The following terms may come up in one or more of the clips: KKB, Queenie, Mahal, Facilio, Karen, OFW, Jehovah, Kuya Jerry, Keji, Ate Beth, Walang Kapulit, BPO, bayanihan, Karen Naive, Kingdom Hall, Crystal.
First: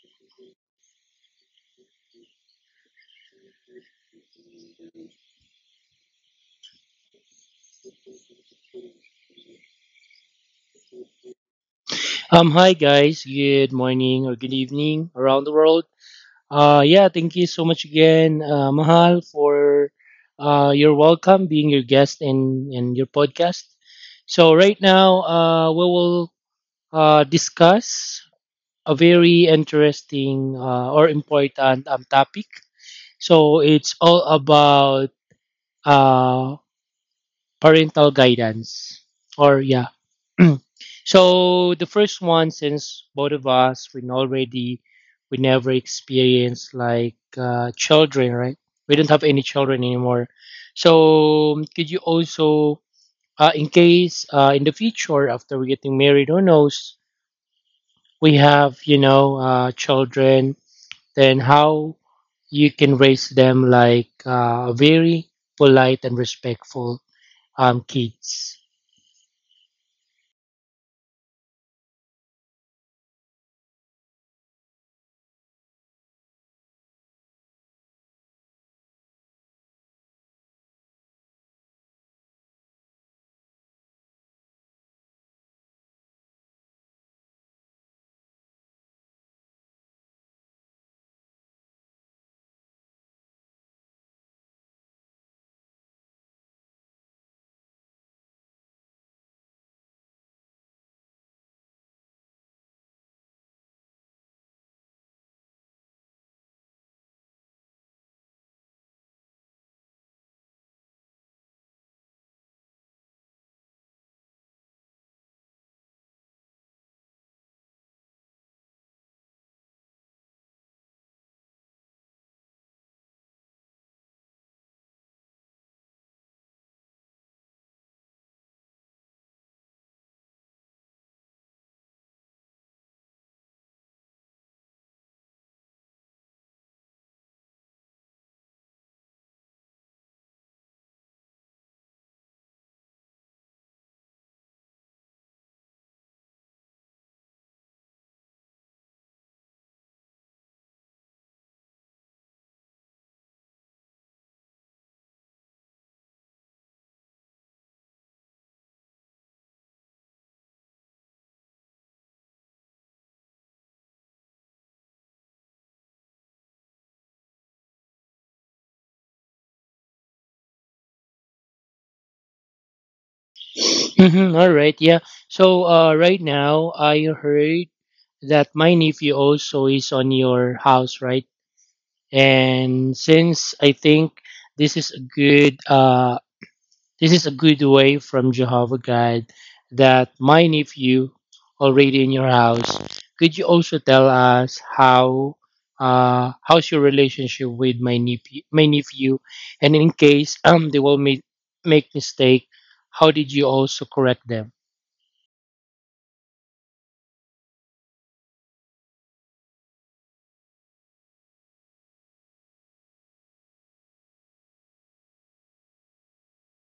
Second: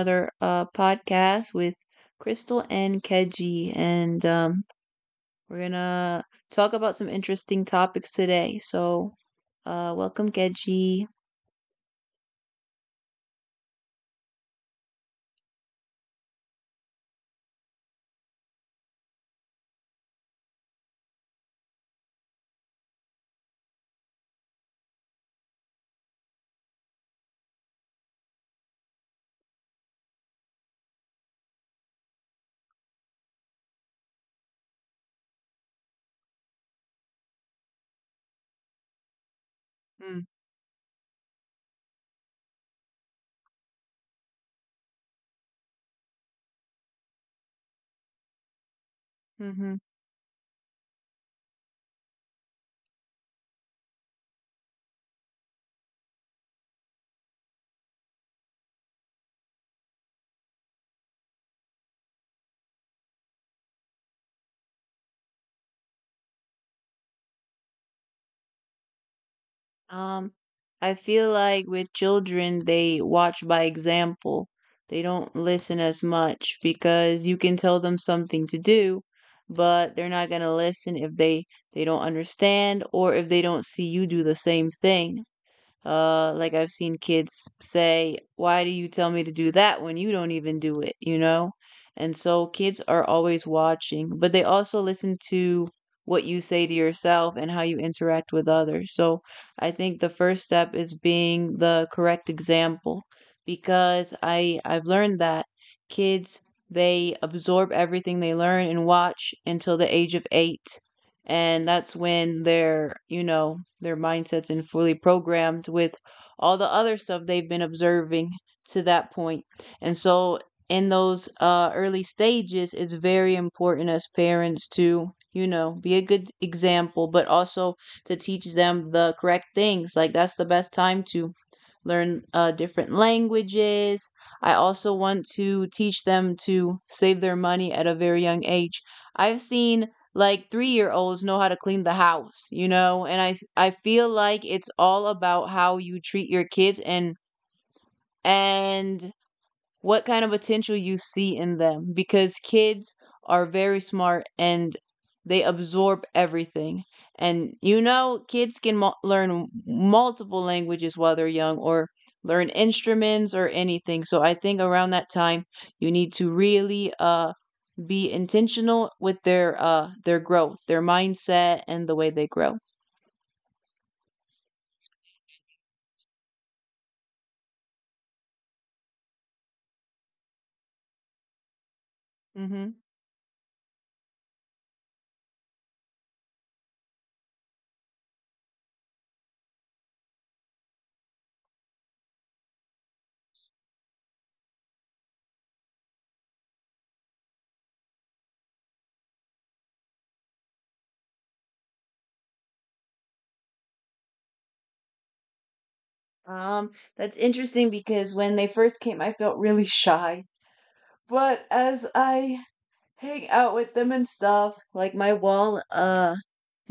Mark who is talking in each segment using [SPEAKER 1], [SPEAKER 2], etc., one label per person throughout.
[SPEAKER 1] another podcast with Crystal and Keji, and we're going to talk about some interesting topics today. So, welcome Keji.
[SPEAKER 2] Hi guys, good morning or good evening around the world. Yeah, thank you so much again, Mahal, for your welcome, being your guest in your podcast. So, right now, we will discuss a very interesting or important topic. So, it's all about uh, parental guidance or, yeah, so the first one, since both of us we never experienced like children, right? We don't have any
[SPEAKER 1] Mm-hmm.
[SPEAKER 2] children anymore. So could you also, in case in the future after we are getting married, who knows, we have children, then how you can raise them like very polite and respectful kids.
[SPEAKER 1] Um, I feel like with children they watch by example. They don't listen as much because you can tell them something to do, but they're not going to listen if they don't understand or if they don't see you do the same thing. Like I've seen kids say, "Why do you tell me to do that when you don't even do it? You know?" And so kids are always watching, but they also listen to what you say to yourself and how you interact with others. So I think the first step is being the correct example, because I've learned that kids, they absorb everything they learn and watch until the age of 8, and that's when their, you know, their mindsets and fully programmed with all the other stuff they've been observing to that point. And so in those early stages it's very important as parents to, you know, be a good example, but also to teach them the correct things. Like that's the best time to learn different languages. I also want to teach them to save their money at a very young age. I've seen like 3-year-olds know how to clean the house, you know? And I feel like it's all about how you treat your kids, and what kind of potential you see in them, because kids are very smart and they absorb everything. And you know, kids can learn multiple languages while they're young, or learn instruments or anything. So I think around that time, you need to really be intentional with their growth, their mindset, and the way they grow.
[SPEAKER 2] Mhm, all right, yeah. So right now, I heard that my nephew also is on your house, right?
[SPEAKER 1] Mhm.
[SPEAKER 2] And since I think this is a good, uh, this is a good way from Jehovah God that my nephew already in your house. Could you also tell us how's your relationship with my nephew, and in case they will make mistake, how did you also correct them?
[SPEAKER 1] That's interesting because when they first came, I felt really shy. But as I hang out with them and stuff, like my wall,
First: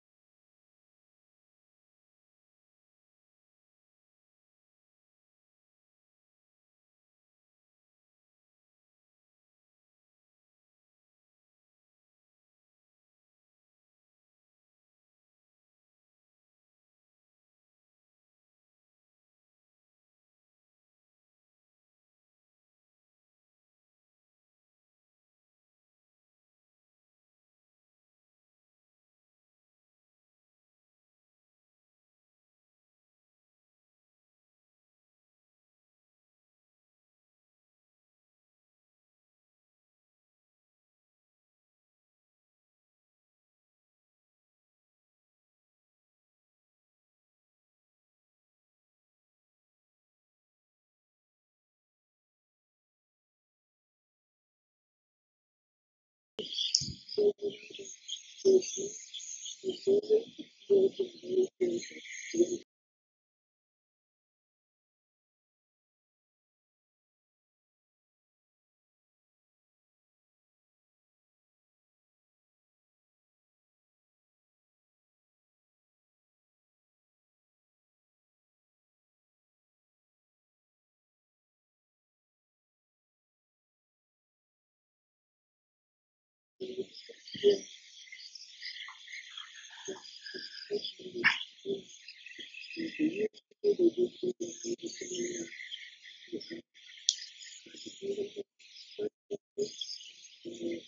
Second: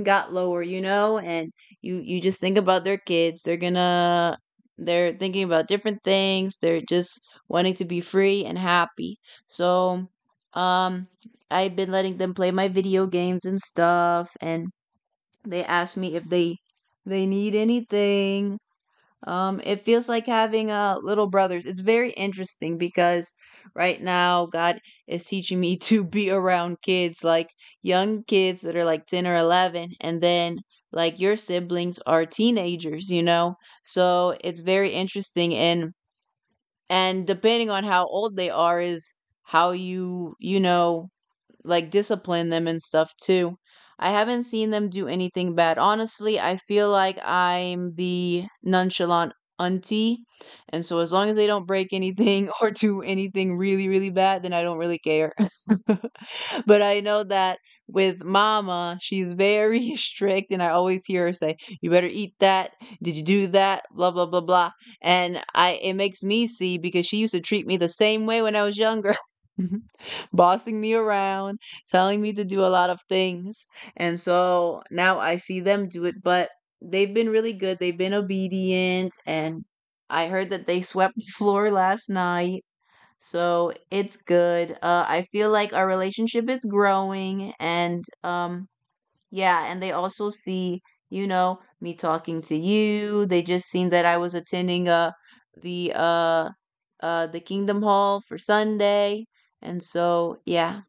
[SPEAKER 1] got lower, you know, and you just think about their kids. They're gonna, they're thinking about different things. They're just wanting to be free and happy. So, um, I've been letting them play my video games and stuff, and they asked me if they need anything. Um, it feels like having little brothers. It's very interesting because right now God is teaching me to be around kids, like young kids that are like 10 or 11, and then like your siblings are teenagers, you know? So it's very interesting, and depending on how old they are is how you, you know, like discipline them and stuff too. I haven't seen them do anything bad. Honestly, I feel like I'm the nonchalant auntie. And so as long as they don't break anything or do anything really, really bad, then I don't really care. But I know that with mama, she's very strict. And I always hear her say, "You better eat that. Did you do that? Blah, blah, blah, blah." And I it makes me see because she used to treat me the same way when I was younger. Bossing me around, telling me to do a lot of things. And so now I see them do it, but they've been really good. They've been obedient. And I heard that they swept the floor last night. So it's good. I feel like our relationship is growing. And yeah, and they also see, you know, me talking to you. They just seen that I was attending the uh, the Kingdom Hall for Sunday. And so, yeah,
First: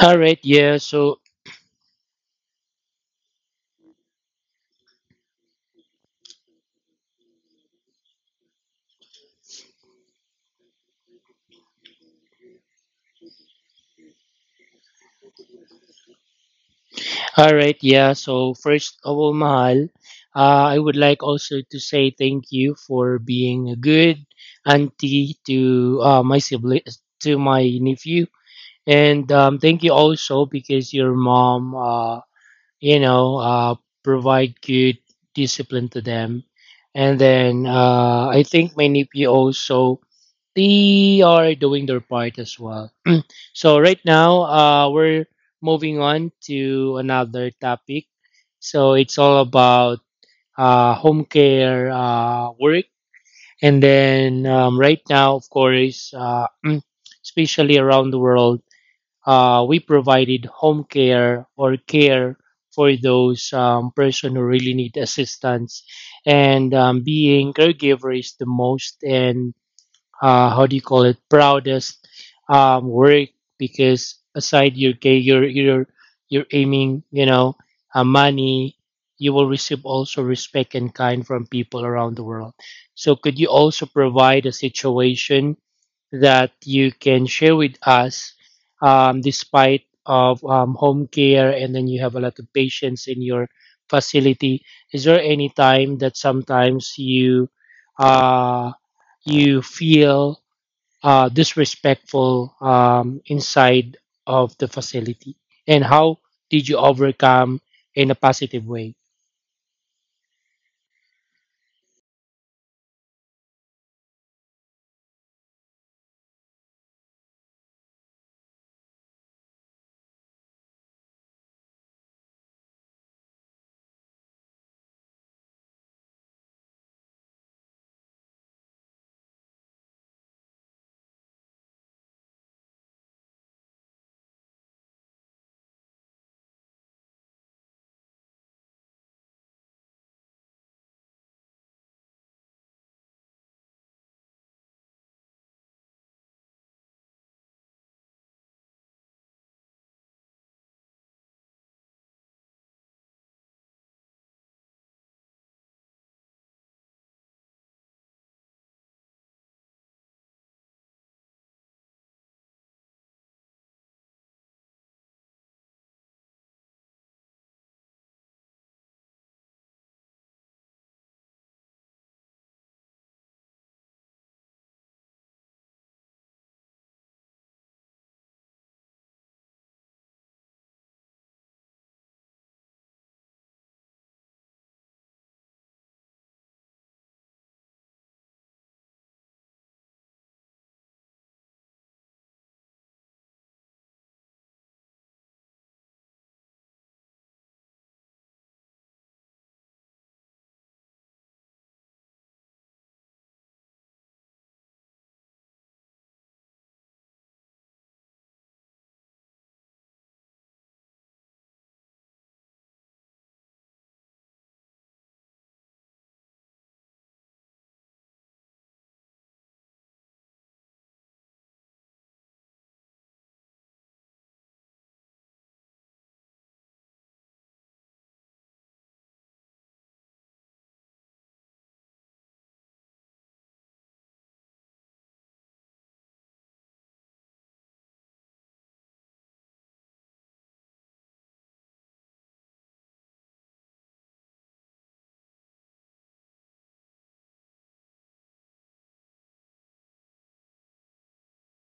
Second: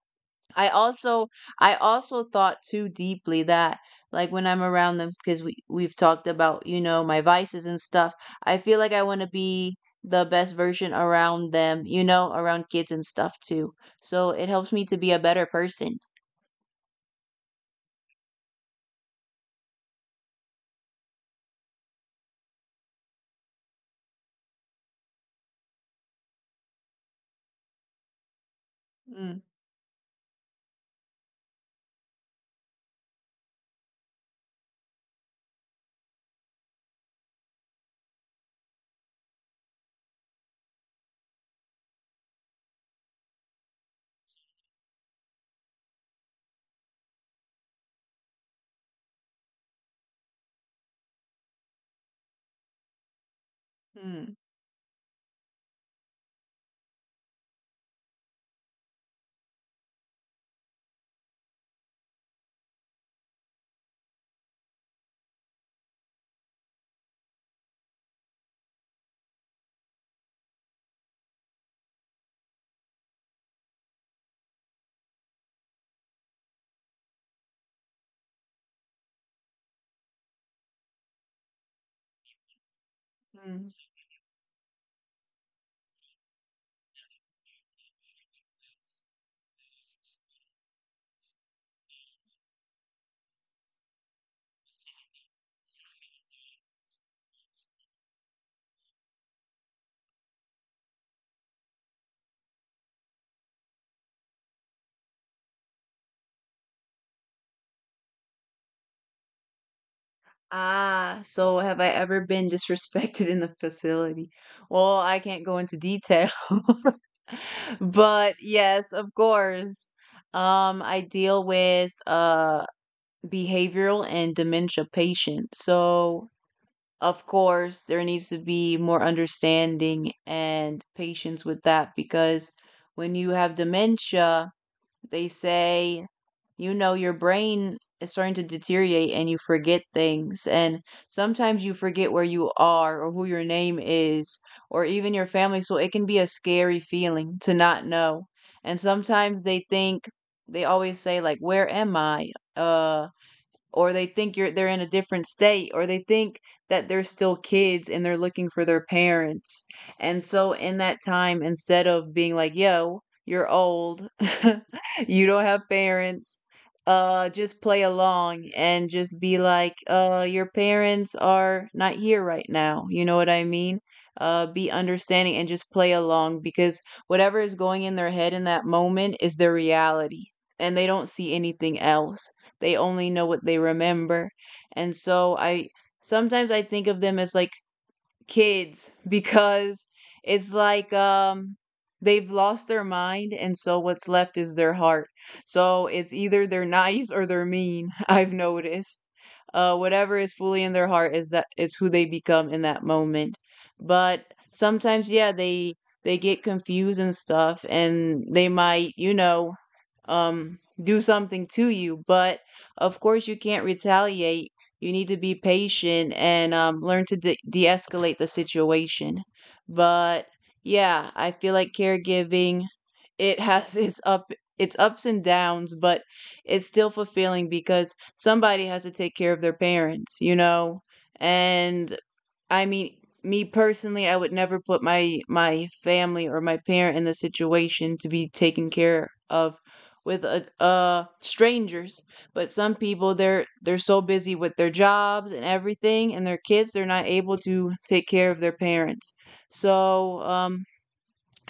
[SPEAKER 2] All right,
[SPEAKER 1] I
[SPEAKER 2] yeah. So,
[SPEAKER 1] also I also thought too deeply that, like when I'm around them, because we've talked about, you know, my vices and stuff. I feel like I want to be the best version around them, you know, around kids and stuff too. So it helps me to be a better person.
[SPEAKER 2] all right, yeah. So, first of all, Mahal, I would like also to say thank you for being a good auntie to my sibling, to my nephew, and
[SPEAKER 1] Mm,
[SPEAKER 2] thank you also because your mom, you know, uh, provide good discipline to them, and then I think my nephew also they are doing their part as well. So right now, we're moving on to another topic. So it's all about home care work, and
[SPEAKER 1] mm,
[SPEAKER 2] then right now, of course, especially around the world, we provided home care or care for those person who really need assistance, and being caregiver is the most and how do you call it proudest work because aside your pay you're aiming money you will receive also respect and kind from people around the world. So could you
[SPEAKER 1] mm.
[SPEAKER 2] also provide a situation that you can share with us despite of home care and then you have a lot of patients in your facility. Is there any time that sometimes uh, you feel disrespectful inside of the facility, and how did you overcome in a positive way?
[SPEAKER 1] Ah, so have I ever been disrespected in the facility? Well, I can't go into detail. But yes, of course. I deal with behavioral and dementia patients. So, of course, there needs to be more understanding and patience with that, because when you have dementia, they say, you know, your brain is starting to deteriorate and you forget things. And sometimes you forget where you are or who your name is, or even your family. So it can be a scary feeling to not know. And sometimes they think, they always say, like, where am I? Uh, or they think you're, they're in a different state, or they think that they're still kids and they're looking for their parents. And so in that time, instead of being like, "Yo, you're old. You don't have parents," just play along and just be like, "Uh, your parents are not here right now." You know what I mean? Be understanding and just play along, because whatever is going in their head in that moment is their reality, and they don't see anything else. They only know what they remember. And so I sometimes I think of them as like kids, because it's like, um, they've lost their mind and so what's left is their heart. So it's either they're nice or they're mean, I've noticed. Uh, whatever is fully in their heart is that is who they become in that moment. But sometimes, yeah, they get confused and stuff and they might, you know, um, do something to you, but of course you can't retaliate. You need to be patient and learn to de-escalate the situation. But yeah, I feel like caregiving, it has its ups and downs, but it's still fulfilling because somebody has to take care of their parents, you know. And I mean, me personally, I would never put my family or my parent in the situation to be taken care of with a, uh, strangers. But some people, they're so busy with their jobs and everything and their kids, they're not able to take care of their parents. So, um,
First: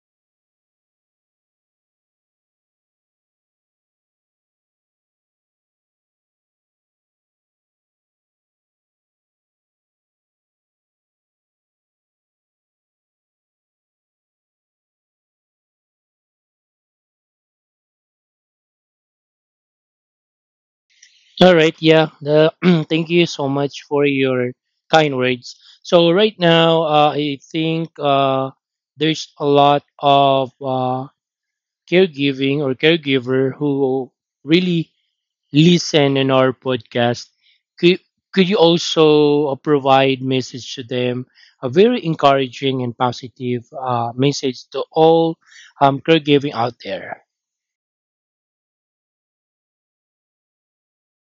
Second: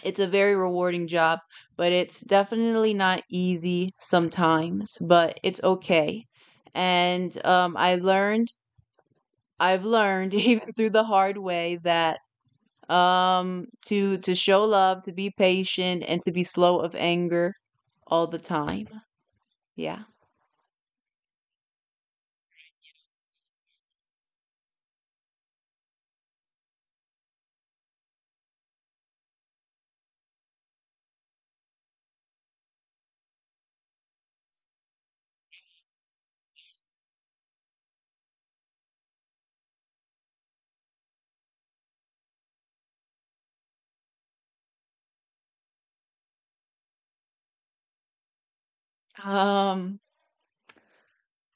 [SPEAKER 1] it's a very rewarding job, but it's definitely not easy sometimes, but it's okay. And um, I've learned even through the hard way that, um, to show love, to be patient, and to be slow of anger all the time. Yeah.
[SPEAKER 2] All right, yeah. Thank you so much for your kind words. So right now, I think there's a lot of caregiving or caregiver who really listen in our podcast. Could could you also provide message to them, a very encouraging and positive message to all caregiving out there?
[SPEAKER 1] Um,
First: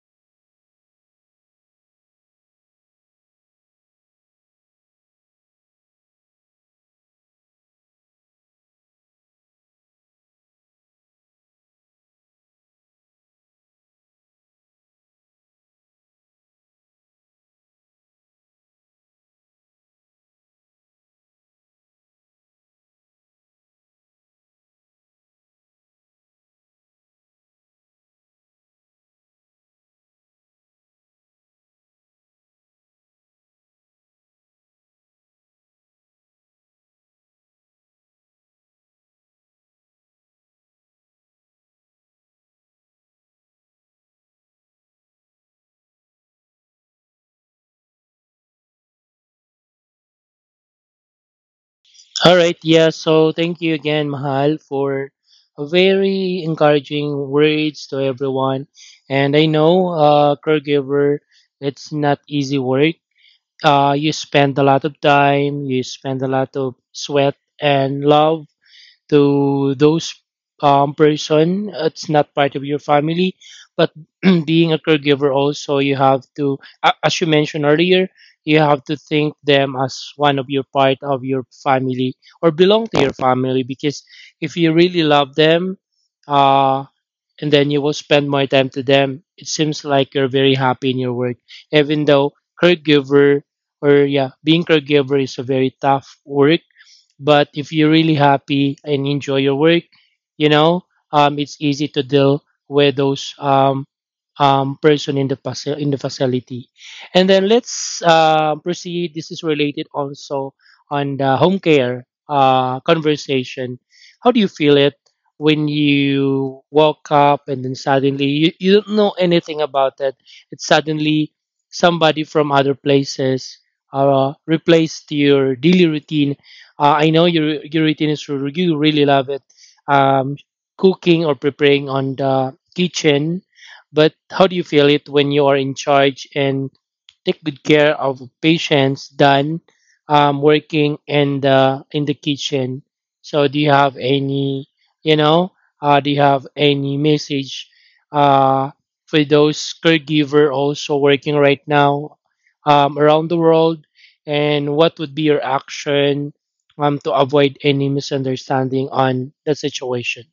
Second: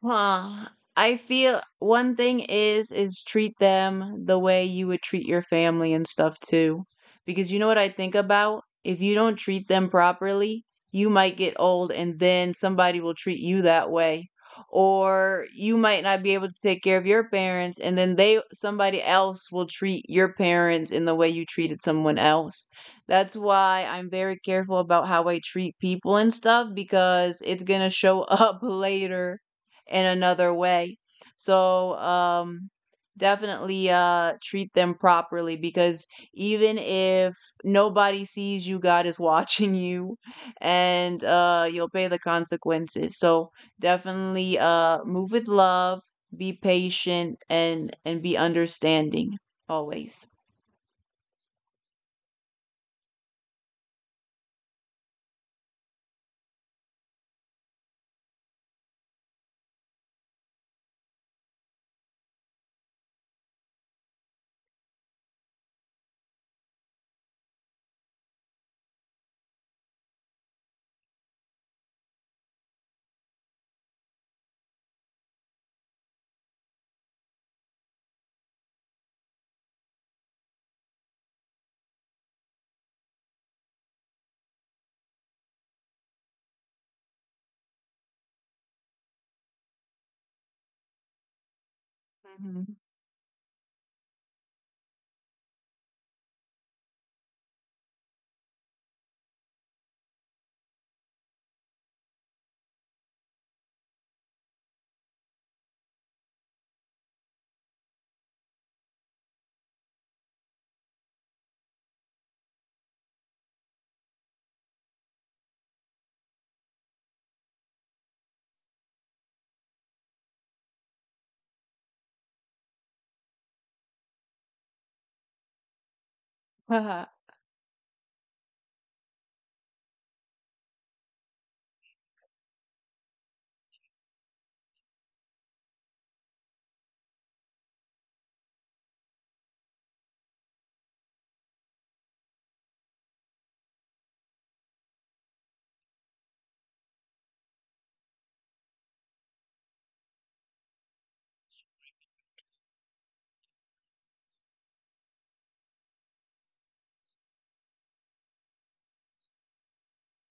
[SPEAKER 1] huh. I feel one thing is treat them the way you would treat your family and stuff too. Because you know what I think about? If you don't treat them properly, you might get old and then somebody will treat you that way. Or you might not be able to take care of your parents, and then they somebody else will treat your parents in the way you treated someone else. That's why I'm very careful about how I treat people and stuff, because it's going to show up later in another way. So, definitely treat them properly, because even if nobody sees you, God is watching you, and you'll pay the consequences. So, definitely move with love, be patient, and be understanding always.
[SPEAKER 2] All right, yeah. So thank you again, Mahal, for very encouraging words to everyone. And I know, caregiver, it's not easy work. You spend a lot of time, you spend a lot of sweat and love to those person it's not part of your family, but being a caregiver also you have to as you mentioned earlier you have to think them as one of your part of your family or belong to your family because if you really love them uh, and then you will spend more time to them it seems like you're very happy in your work even though
[SPEAKER 1] Mhm.
[SPEAKER 2] caregiver or yeah being caregiver is a very tough work, but if you're really happy and enjoy your work, you know, it's easy to deal with those person in the faci- in the facility. And then let's proceed. This is related also on the home care conversation. How do you feel it when you woke up and then suddenly you don't know anything about it? It's suddenly somebody from other places replaced your daily routine. I know your routine is you really love it. Um, Cooking or preparing on the kitchen, but how do you feel it when you are in charge and take good care of patients than working in the kitchen? So you know, do you have any message uh, for those caregiver also working right now around the world? And what would be your action to avoid any misunderstanding on the situation?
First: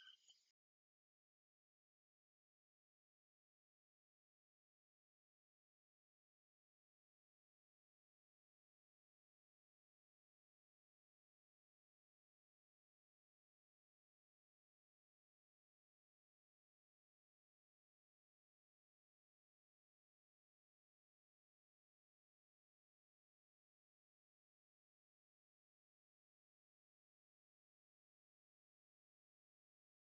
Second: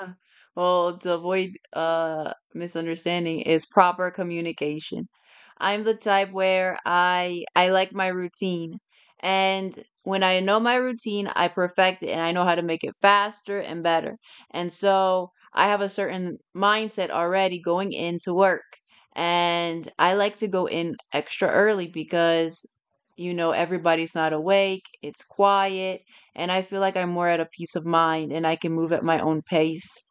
[SPEAKER 1] Yeah. Well, to avoid misunderstanding is proper communication. I'm the type where I like my routine. And when I know my routine, I perfect it and I know how to make it faster and better. And so I have a certain mindset already going into work. And I like to go in extra early, because you know, everybody's not awake, it's quiet, and I feel like I'm more at a peace of mind and I can move at my own pace.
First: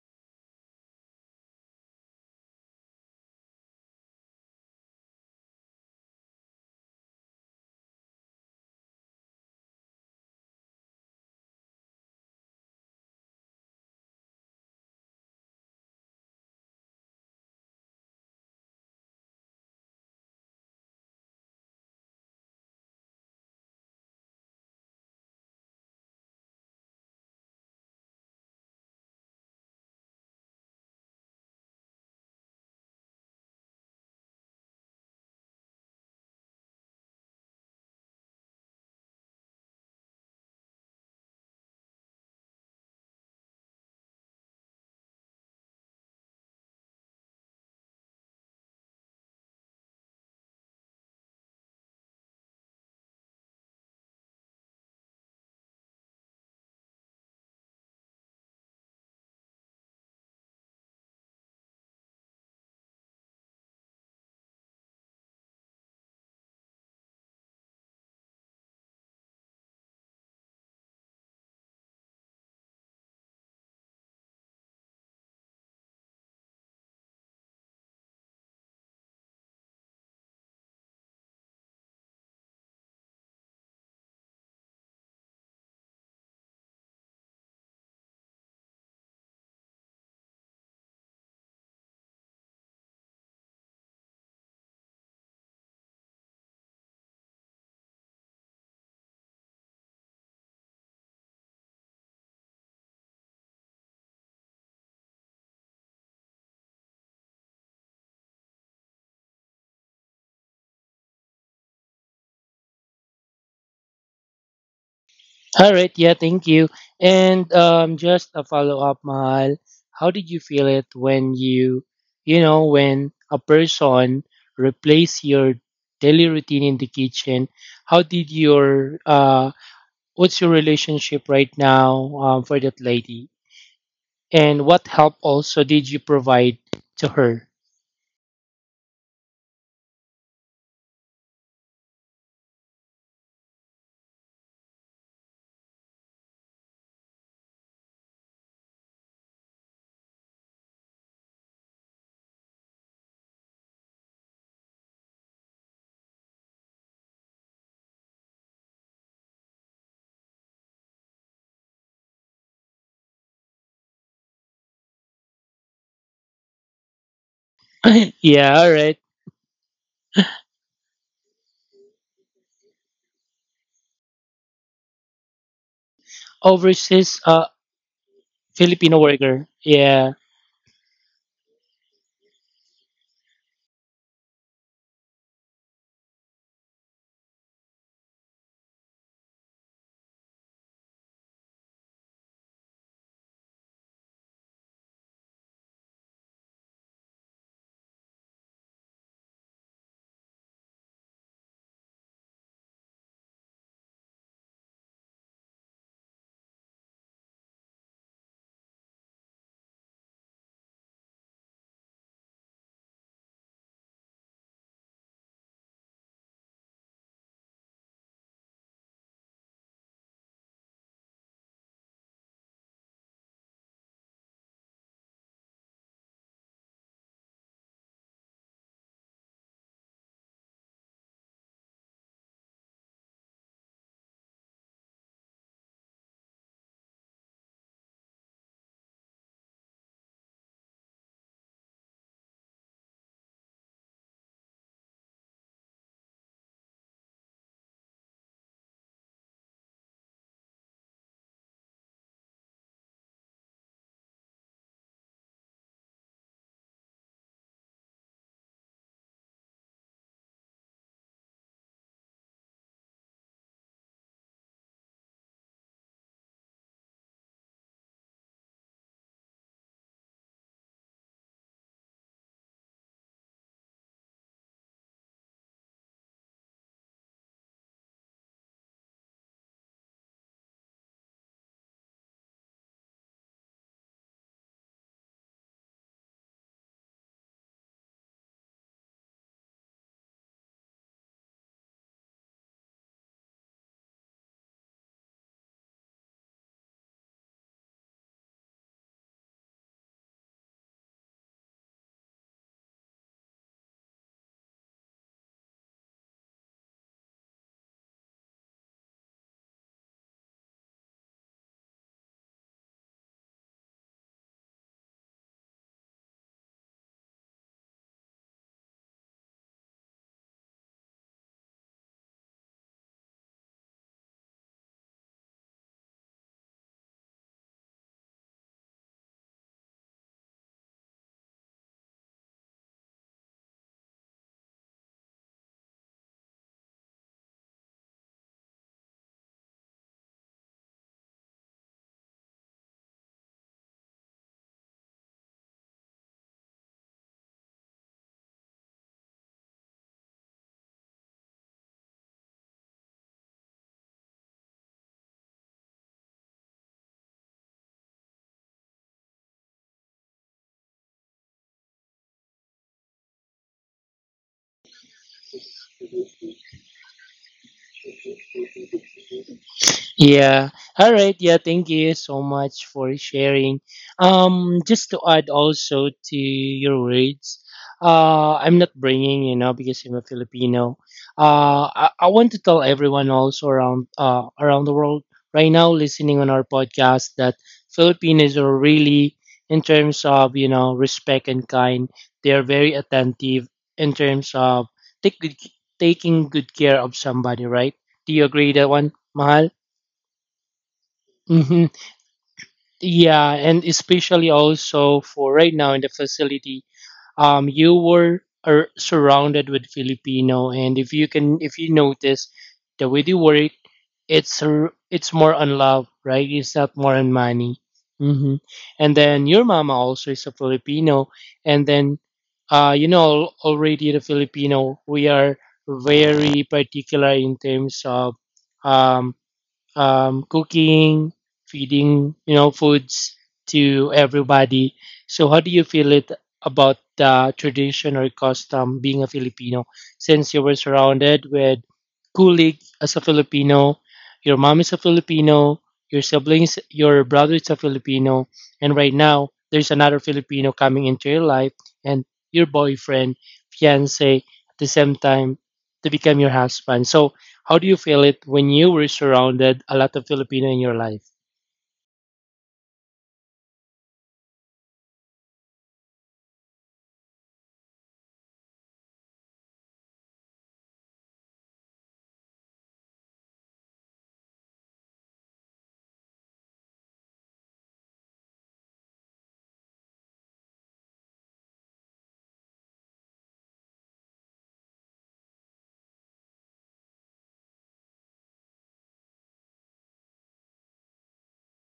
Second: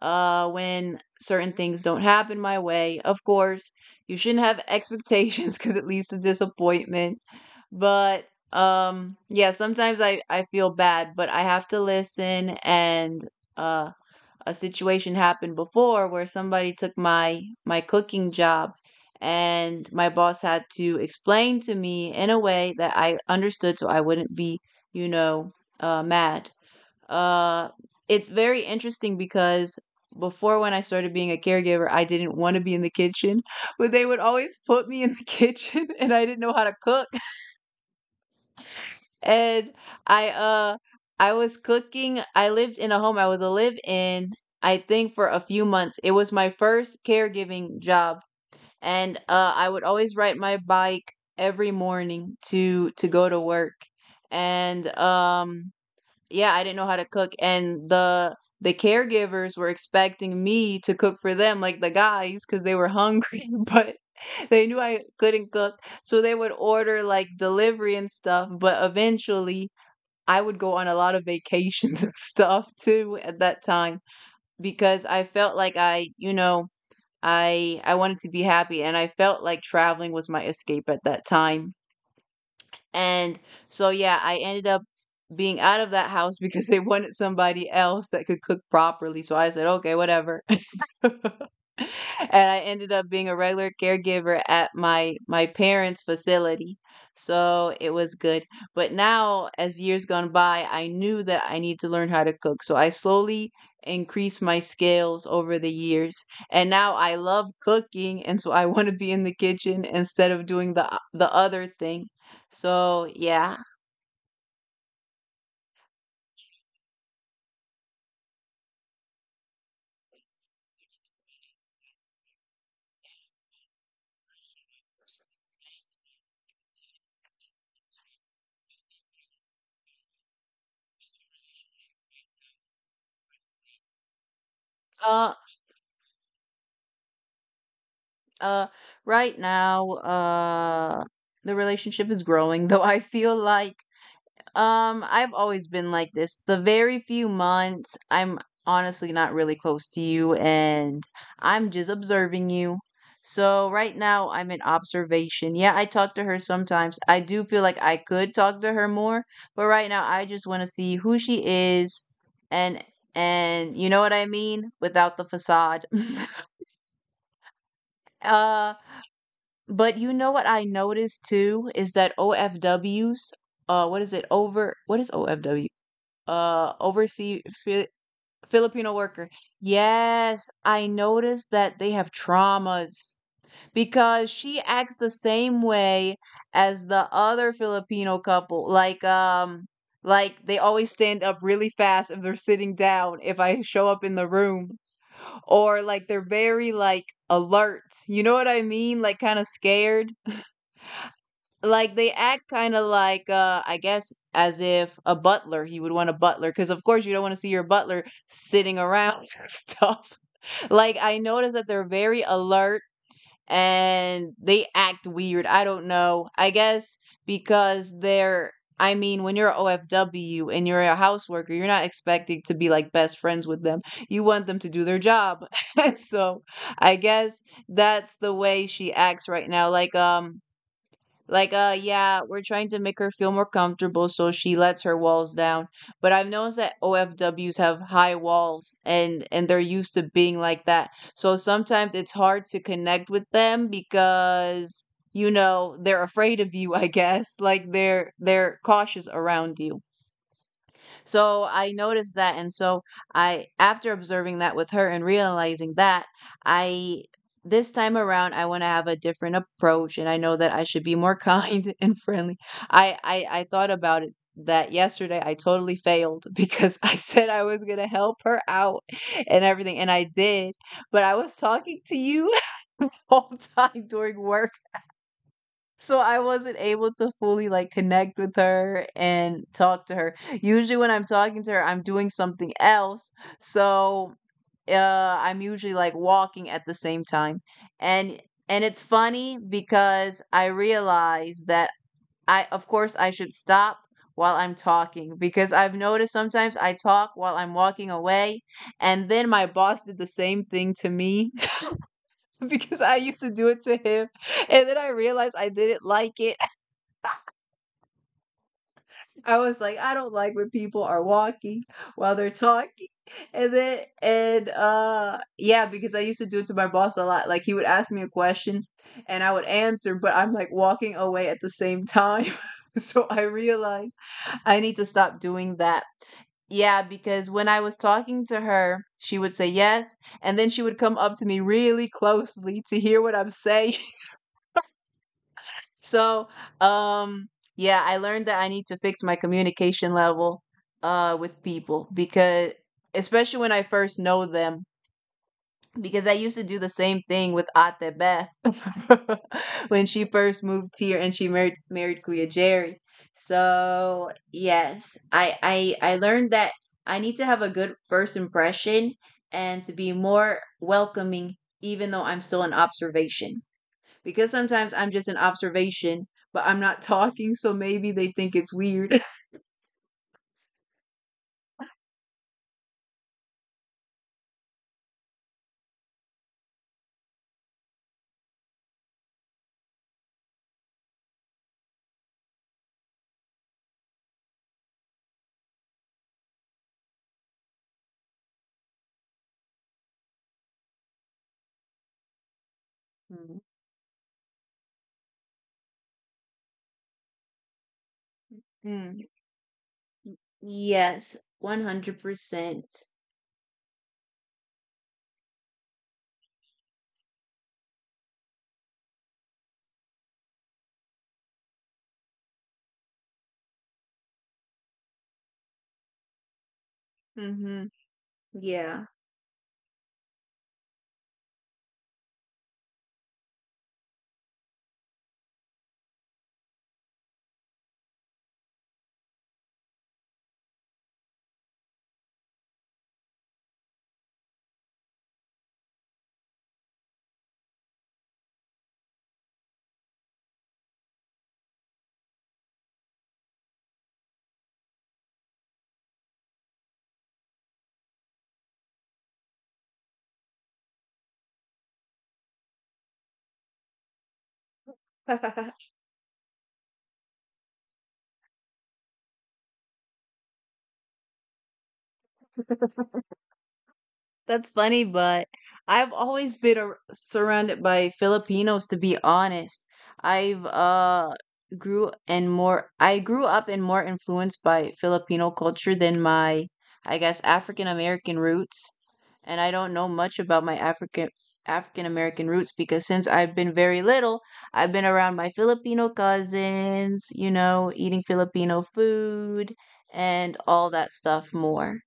[SPEAKER 1] When certain things don't happen my way, of course, you shouldn't have expectations, because it leads to disappointment. But yeah, sometimes I feel bad, but I have to listen. And uh, a situation happened before where somebody took my cooking job. And my boss had to explain to me in a way that I understood, so I wouldn't be, you know, mad. Uh, it's very interesting because before, when I started being a caregiver, I didn't want to be in the kitchen, but they would always put me in the kitchen and I didn't know how to cook. And I uh I was cooking. I lived in a home. I was a live in, I think, for a few months. It was my first caregiving job, and uh, I would always ride my bike every morning to go to work. And um, yeah, I didn't know how to cook and the caregivers were expecting me to cook for them like the guys, cuz they were hungry, but they knew I couldn't cook. So they would order like delivery and stuff, but eventually I would go on a lot of vacations and stuff too at that time because I felt like I wanted to be happy and I felt like traveling was my escape at that time. And so, yeah, I ended up being out of that house because they wanted somebody else that could cook properly. So I said, "Okay, whatever." And I ended up being a regular caregiver at my parents' facility. So it was good. But now, as years gone by, I knew that I need to learn how to cook. So I slowly increased my skills over the years. And now I love cooking, and so I want to be in the kitchen instead of doing the other thing. So, yeah,
[SPEAKER 2] All right, yeah, thank you. And just a follow up, Mahal. How did you feel it when when a person replace your daily routine in the kitchen? How did your What's your relationship right now for that lady? And what help
[SPEAKER 1] Uh,
[SPEAKER 2] also did you provide to her?
[SPEAKER 1] uh, right now, the relationship is growing, though I feel like, I've always been like this. The very few months, I'm honestly not really close to you, and I'm just observing you. So right now, I'm in observation. Yeah, I talk to her sometimes. I do feel like I could talk to her more, but right now, I just want to see who she is, and and you know what I mean, without the facade.
[SPEAKER 2] Yeah,
[SPEAKER 1] uh
[SPEAKER 2] all right.
[SPEAKER 1] But you know what I noticed too is that OFWs, what is it? Over, what is OFW?
[SPEAKER 2] Overseas
[SPEAKER 1] Overseas Filipino
[SPEAKER 2] Filipino
[SPEAKER 1] worker.
[SPEAKER 2] worker. Yeah.
[SPEAKER 1] Yes, I noticed that they have traumas because she acts the same way as the other Filipino couple. Like they always stand up really fast if they're sitting down. If I show up in the room, or like they're very like alert. You know what I mean? Like kind of scared, like they act kind of like I guess as if a butler, he would want a butler because of course you don't want to see your butler sitting around and stuff. Like I notice that they're very alert and they act weird. I don't know, I guess because they're, I mean, when you're OFW and you're a house worker, you're not expecting to be like best friends with them. You want them to do their job. So I guess that's the way she acts right now. Like, yeah, we're trying to make her feel more comfortable so she lets her walls down. But I've noticed that OFWs have high walls and they're used to being like that. So sometimes it's hard to connect with them because you know, they're afraid of you, I guess. Like they're cautious around you. So I noticed that. And so after observing that with her and realizing that, I, this time around, I want to have a different approach and I know that I should be more kind and friendly. I thought about it that yesterday I totally failed because I said I was going to help her out and everything. And I did, but I was talking to you. All time during work, so I wasn't able to fully, like, connect with her and talk to her. Usually when I'm talking to her, I'm doing something else, so, I'm usually, like, walking at the same time, and and it's funny because I realize that I of course, I should stop while I'm talking because I've noticed sometimes I talk while I'm walking away, and then my boss did the same thing to me because I used to do it to him, and then I realized I didn't like it. I was like, I don't like when people are walking while they're talking. And then and yeah, because I used to do it to my boss a lot. Like he would ask me a question and I would answer, but I'm like walking away at the same time. So I realized I need to stop doing that. Yeah, because when I was talking to her, she would say yes, and then she would come up to me really closely to hear what I'm saying. So, um, yeah, I learned that I need to fix my communication level with people because especially when I first know them, because I used to do the same thing with Ate Beth when she first moved here and she married Kuya Jerry. So, yes, I learned that I need to have a good first impression and to be more welcoming even though I'm still an observation, because sometimes I'm just an observation, but I'm not talking, so maybe they think it's weird.
[SPEAKER 2] Yeah. All right. Yeah. Thank you so much for sharing. Just to add also to your words, I'm not bringing, because I'm a Filipino. I want to tell everyone also around the world right now listening on our podcast that Filipinos are really, in terms of, respect and kind, they are very
[SPEAKER 1] Mhm.
[SPEAKER 2] attentive in terms of take good, taking good care of somebody, right? Do you agree that
[SPEAKER 1] Mm.
[SPEAKER 2] one, Mahal?
[SPEAKER 1] Yes,
[SPEAKER 2] hmm
[SPEAKER 1] 100%.
[SPEAKER 2] Yeah, and especially also for right now in the facility, you were are surrounded with Filipino, and if you notice the way they work, it's more on love, right? It's not more on
[SPEAKER 1] Mm-hmm.
[SPEAKER 2] money. hmm
[SPEAKER 1] Yeah.
[SPEAKER 2] And then your mama also is a Filipino, and then, already the Filipino, we are very particular in terms of, um, cooking, feeding, foods to everybody. So how do you feel it about the tradition or custom being a Filipino since you were surrounded with colleagues as a Filipino, your mom is a Filipino, your siblings, your brother is a Filipino, and right now there's another Filipino coming into your life and your boyfriend, fiance at the same time to become your husband. So how do you feel it when you were surrounded a lot of Filipino in your life?
[SPEAKER 1] That's funny, but I've always been surrounded by Filipinos to be honest. I've grew and more I grew up and more influenced by Filipino culture than my, I guess, African American roots. And I don't know much about my African American roots because since I've been very little, I've been around my Filipino cousins, you know, eating Filipino food and all that stuff more.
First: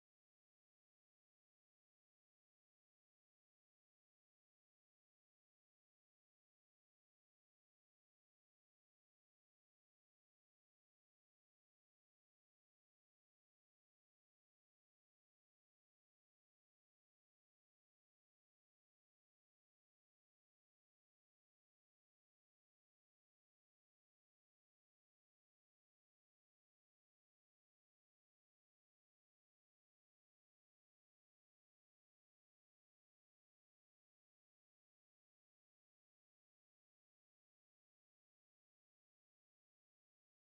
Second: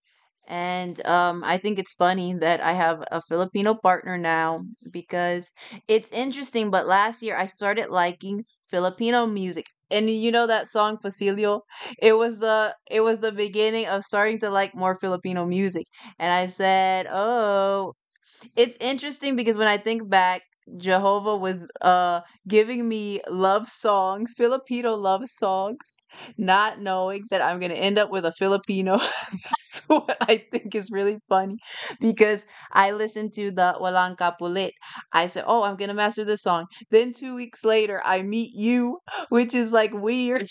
[SPEAKER 1] And I think it's funny that I have a Filipino partner now because it's interesting. But last year I started liking Filipino music. And you know that song Facilio? It was the beginning of starting to like more Filipino music. And I said, "Oh, it's interesting because when I think back, Jehovah was giving me love songs, Filipino love songs, not knowing that I'm gonna end up with a Filipino." That's what I think is really funny, because I listened to the Walang Kapulit. I said, "Oh, I'm gonna master this song." Then 2 weeks later, I meet you, which is like weird.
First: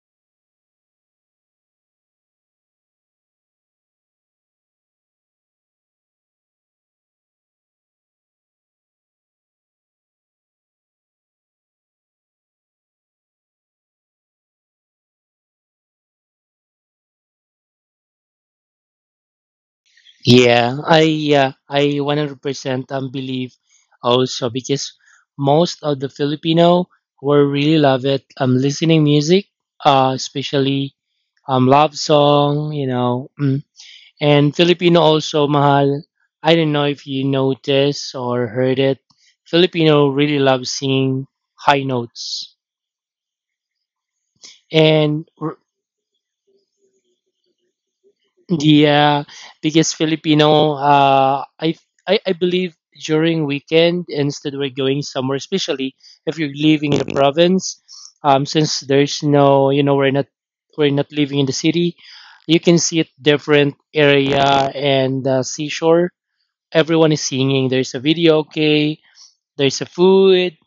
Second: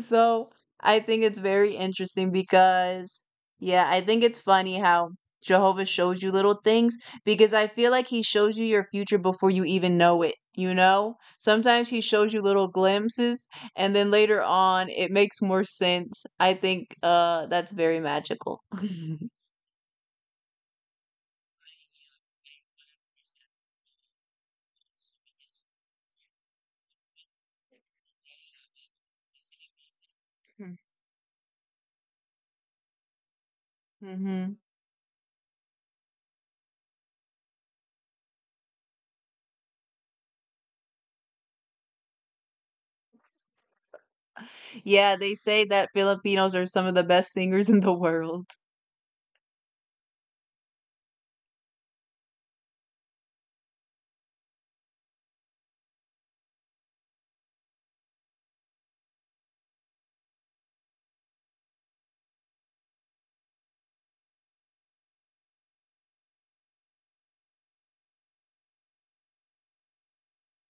[SPEAKER 1] So I think it's very interesting because, yeah, I think it's funny how Jehovah shows you little things, because I feel like he shows you your future before you even know it, you know? Sometimes he shows you little glimpses and then later on it makes more sense. I think that's very magical.
[SPEAKER 2] Yeah. I 100% believe also because most of the Filipino were really love it listening music, especially love song. Mm. And
[SPEAKER 1] Hmm.
[SPEAKER 2] Filipino also mahal. I don't know if you notice or heard it. Filipino really love singing high notes.
[SPEAKER 1] Yeah,
[SPEAKER 2] And
[SPEAKER 1] they
[SPEAKER 2] r-
[SPEAKER 1] say that Filipinos are some of the best singers in the world.
[SPEAKER 2] Yeah, because Filipino, I believe during weekend instead we're going somewhere, especially if you're living in the province, since there's no, you know, we're not living in the city, you can see it different area and seashore. Everyone is singing. There's a video, okay. There's a food.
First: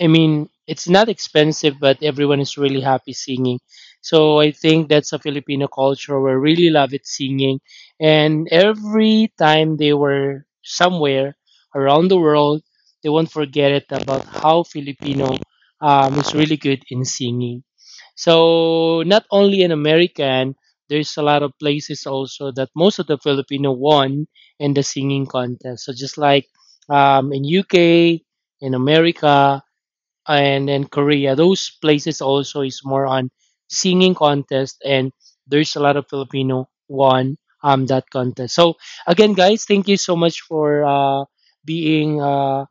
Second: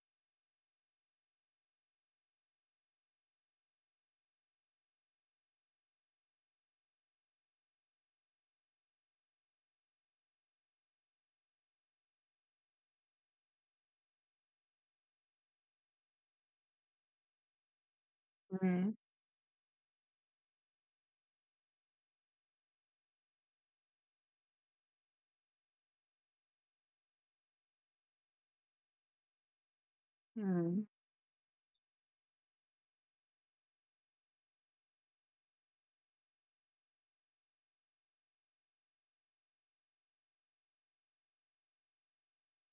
[SPEAKER 2] I mean, it's not expensive, but everyone is really happy singing. So I think that's a Filipino culture. We really love it singing. And every time they were somewhere around the world, they won't forget it about how Filipino is really good in singing. So not only in American, there's a lot of places also that most of the Filipino won in the singing contest. So just like in UK, in America, and
[SPEAKER 1] Mm-hmm.
[SPEAKER 2] in Korea, those places also is more on singing contest, and there's a lot of Filipino won that contest. So again, guys, thank you so much for being uh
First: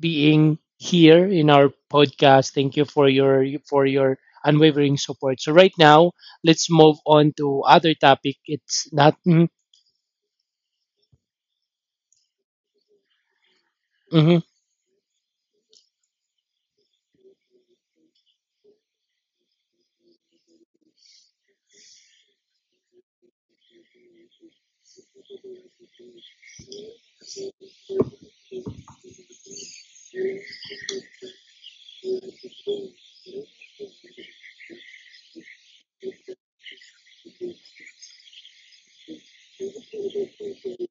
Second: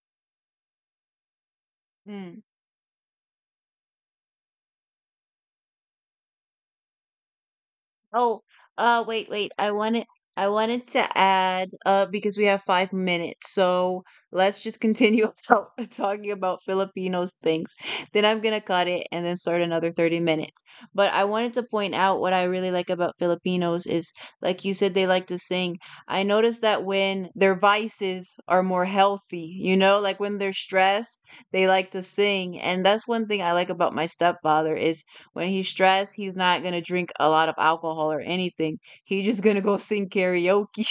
[SPEAKER 2] being here in our podcast. Thank you for your unwavering support. So right now, let's move on to other topic.
[SPEAKER 1] Oh,
[SPEAKER 2] It's not.
[SPEAKER 1] wait,
[SPEAKER 2] Mhm,
[SPEAKER 1] wait. I wanted to add, because we have 5 minutes, so
[SPEAKER 2] mhm.
[SPEAKER 1] let's just continue about talking about Filipinos things. Then I'm gonna cut it and then start another 30 minutes. But I wanted to point out what I really like about Filipinos is, like you said, they like to sing. I noticed that when their vices are more healthy, you know, like when they're stressed, they like to sing, and that's one thing I like about my stepfather is when he's stressed, he's not gonna drink a lot of alcohol or anything. He's just gonna go sing karaoke.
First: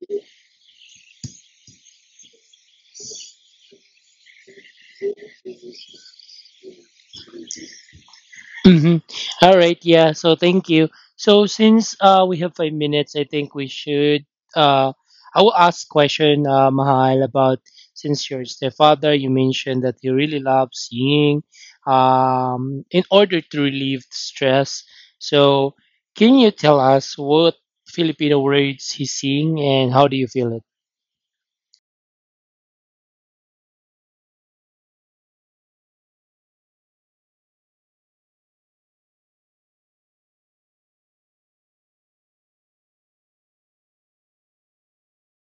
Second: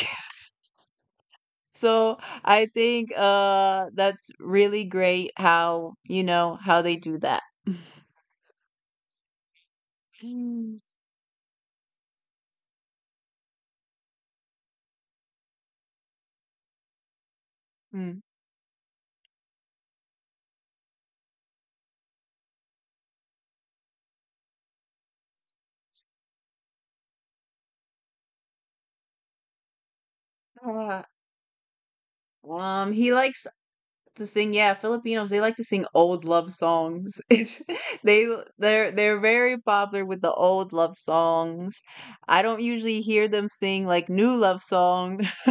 [SPEAKER 1] So I think that's really great how, you know, how they do that.
[SPEAKER 2] Mhm. All right. Yeah. So thank
[SPEAKER 1] Mm,
[SPEAKER 2] you. So since we have 5 minutes, I think we should. Uh, I will ask question Mahal about
[SPEAKER 1] mm.
[SPEAKER 2] since your stepfather, you mentioned that you really love singing, in order to relieve stress. So can you tell us what Filipino words he sing and how do you feel.
[SPEAKER 1] Uh, he likes to sing. Yeah, Filipinos, they like to sing old love songs. It's, they they're very popular with the old love songs. I don't usually hear them sing like new love song.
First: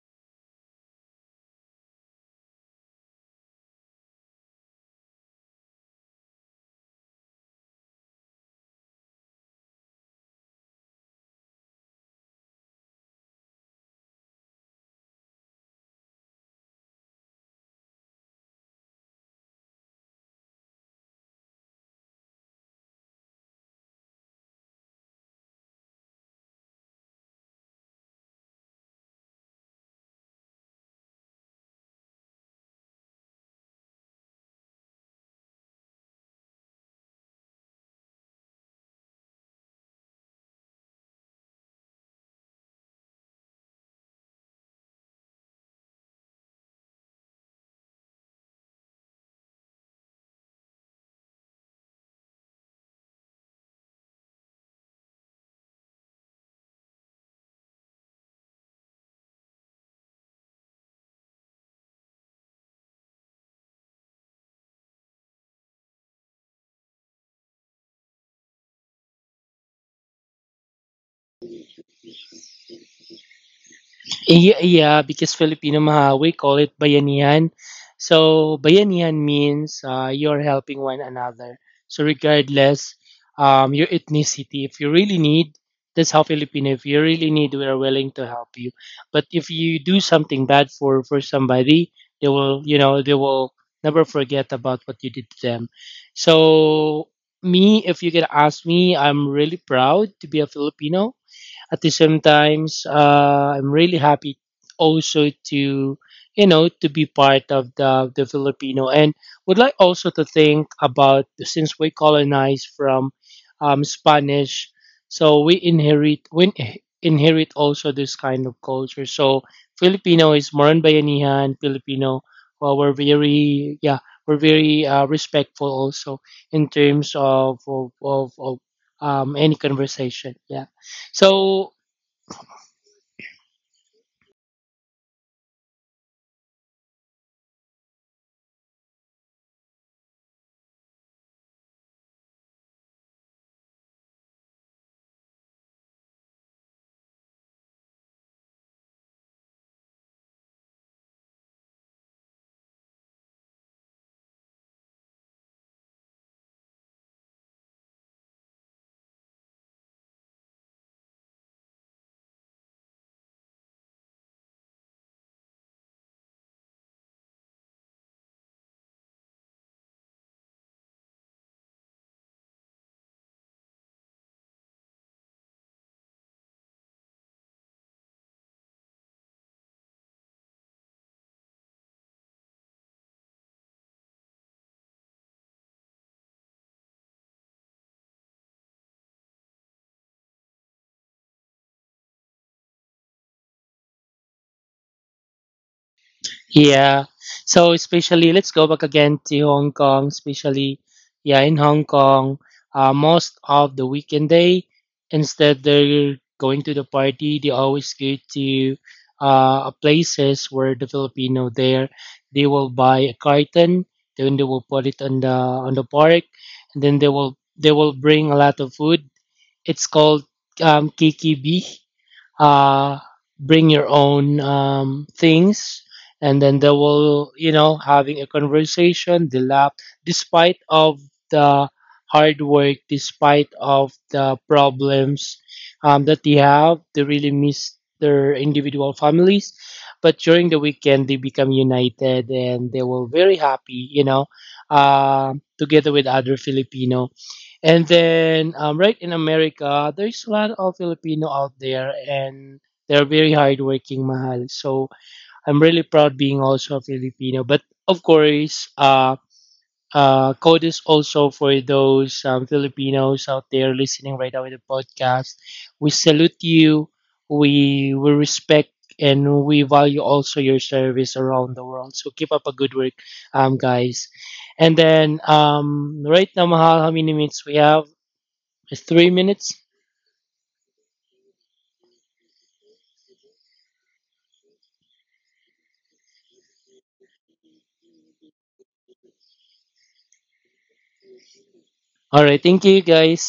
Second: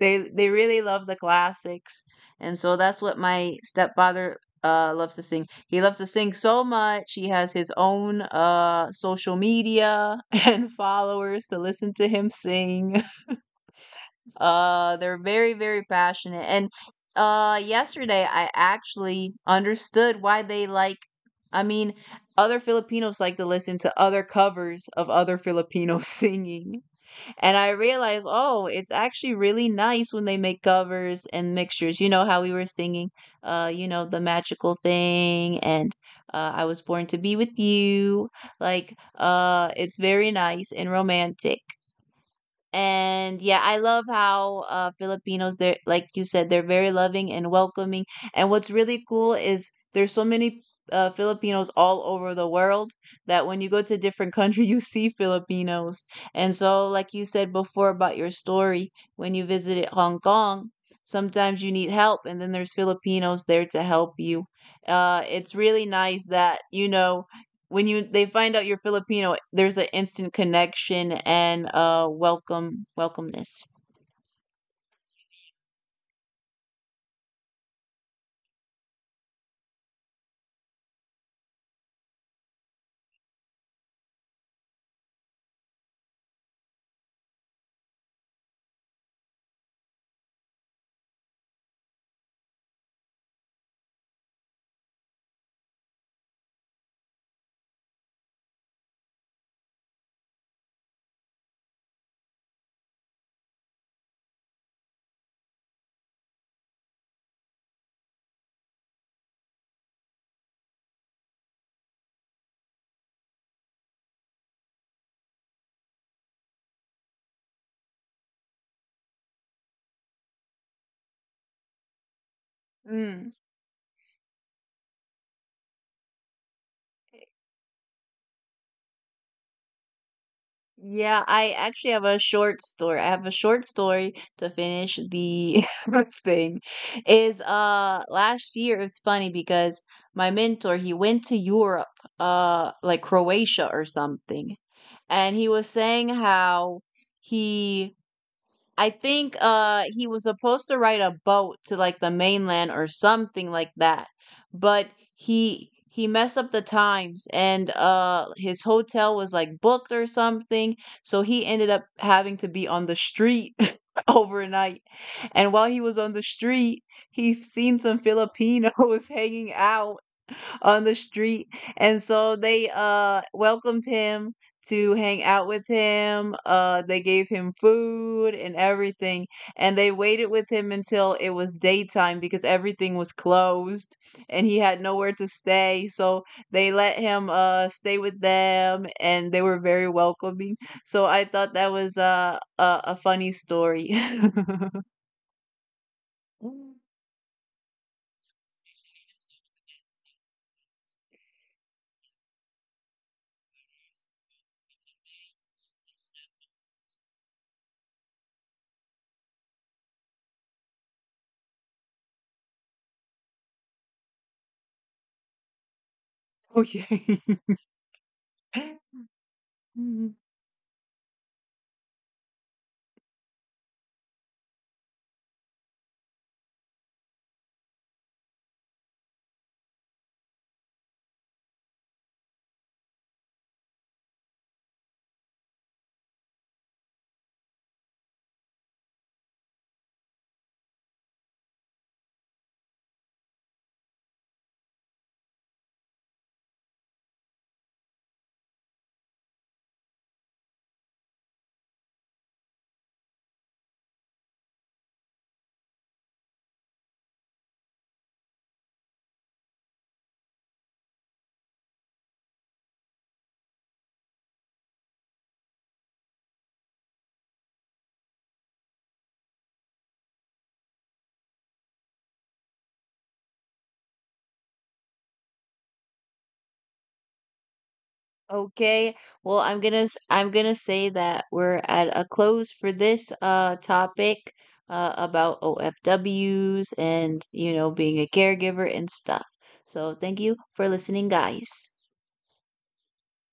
[SPEAKER 1] they really love the classics. And so that's what my stepfather loves to sing. He loves to sing so much he has his own social media and followers to listen to him sing. They're very, very passionate. And yesterday I actually understood why they like. I mean, other Filipinos like to listen to other covers of other Filipinos singing. And I realized, oh, it's actually really nice when they make covers and mixtures. You know how we were singing, you know, the magical thing, and I was born to be with you. Like, it's very nice and romantic. And yeah, I love how Filipinos, they're, like you said, they're very loving and welcoming. And what's really cool is there's so many Filipinos all over the world that when you go to a different country, you see Filipinos. And so, like you said before about your story, when you visited Hong Kong, sometimes you need help, and then there's Filipinos there to help you. It's really nice that, you know, when you they find out you're Filipino, there's an instant connection and welcomeness.
[SPEAKER 2] Yeah, yeah, because Filipino Maha, we call it bayanihan. So bayanihan means you're helping one another. So regardless your ethnicity, if you really need, that's how Filipino. If you really need, we are willing to help you. But if you do something bad for somebody, they will never forget about what you did to them. So me, if you can ask me, I'm really proud to be a Filipino at the same times I'm really happy also to to be part of the filipino and would like also to think about since we colonized from spanish so we inherit also this kind of culture so filipino is more on bayanihan filipino well, we're
[SPEAKER 1] Mm.
[SPEAKER 2] very yeah, we're very respectful also in terms of any conversation, yeah,
[SPEAKER 1] Yeah, I
[SPEAKER 2] so.
[SPEAKER 1] actually have a short story. I have a short story to finish the thing. Is last year, it's funny because my mentor, he went to Europe, like Croatia or something. And he was saying how he I think he was supposed to ride a boat to like the mainland or something like that. But he messed up the times and his hotel was like booked or something, so he ended up having to be on the street overnight. And while he was on the street, he seen some Filipinos hanging out on the street. And so they welcomed him to hang out with him. They gave him food and everything. And they waited with him until it was daytime because everything was closed and he had nowhere to stay. So they let him stay with them and they were very welcoming. So I thought that was a funny story.
[SPEAKER 2] Yeah. So especially let's go back again to Hong Kong, especially yeah, in Hong Kong, most of the weekend day, instead they're going to the party, they always go to places where the Filipino there they will buy a carton, then they will put it on the park, and then
[SPEAKER 1] Okay.
[SPEAKER 2] they will bring a lot of food. It's called KKB. uh, Bring your own things, and then they will having a conversation they laugh despite of the hard work despite of the problems that they have they really miss their individual families but during the weekend they become united and they were very happy uh, together with other Filipino. And then right in America, there's a lot of Filipino out there and they're very hardworking, mahal. So I'm really proud being also a Filipino. But of course, code is also for those Filipinos out there listening right now in the podcast. We salute you. We respect and we value also your service around the world. So keep up a good work, guys. And then right now, Mahal, how many minutes we have? It's
[SPEAKER 1] Okay.
[SPEAKER 2] three
[SPEAKER 1] Well,
[SPEAKER 2] minutes?
[SPEAKER 1] I'm gonna I'm gonna say that we're at a close for this topic about OFWs and you know being a caregiver and stuff. So thank you for listening, guys.
[SPEAKER 2] All right. Thank you, guys.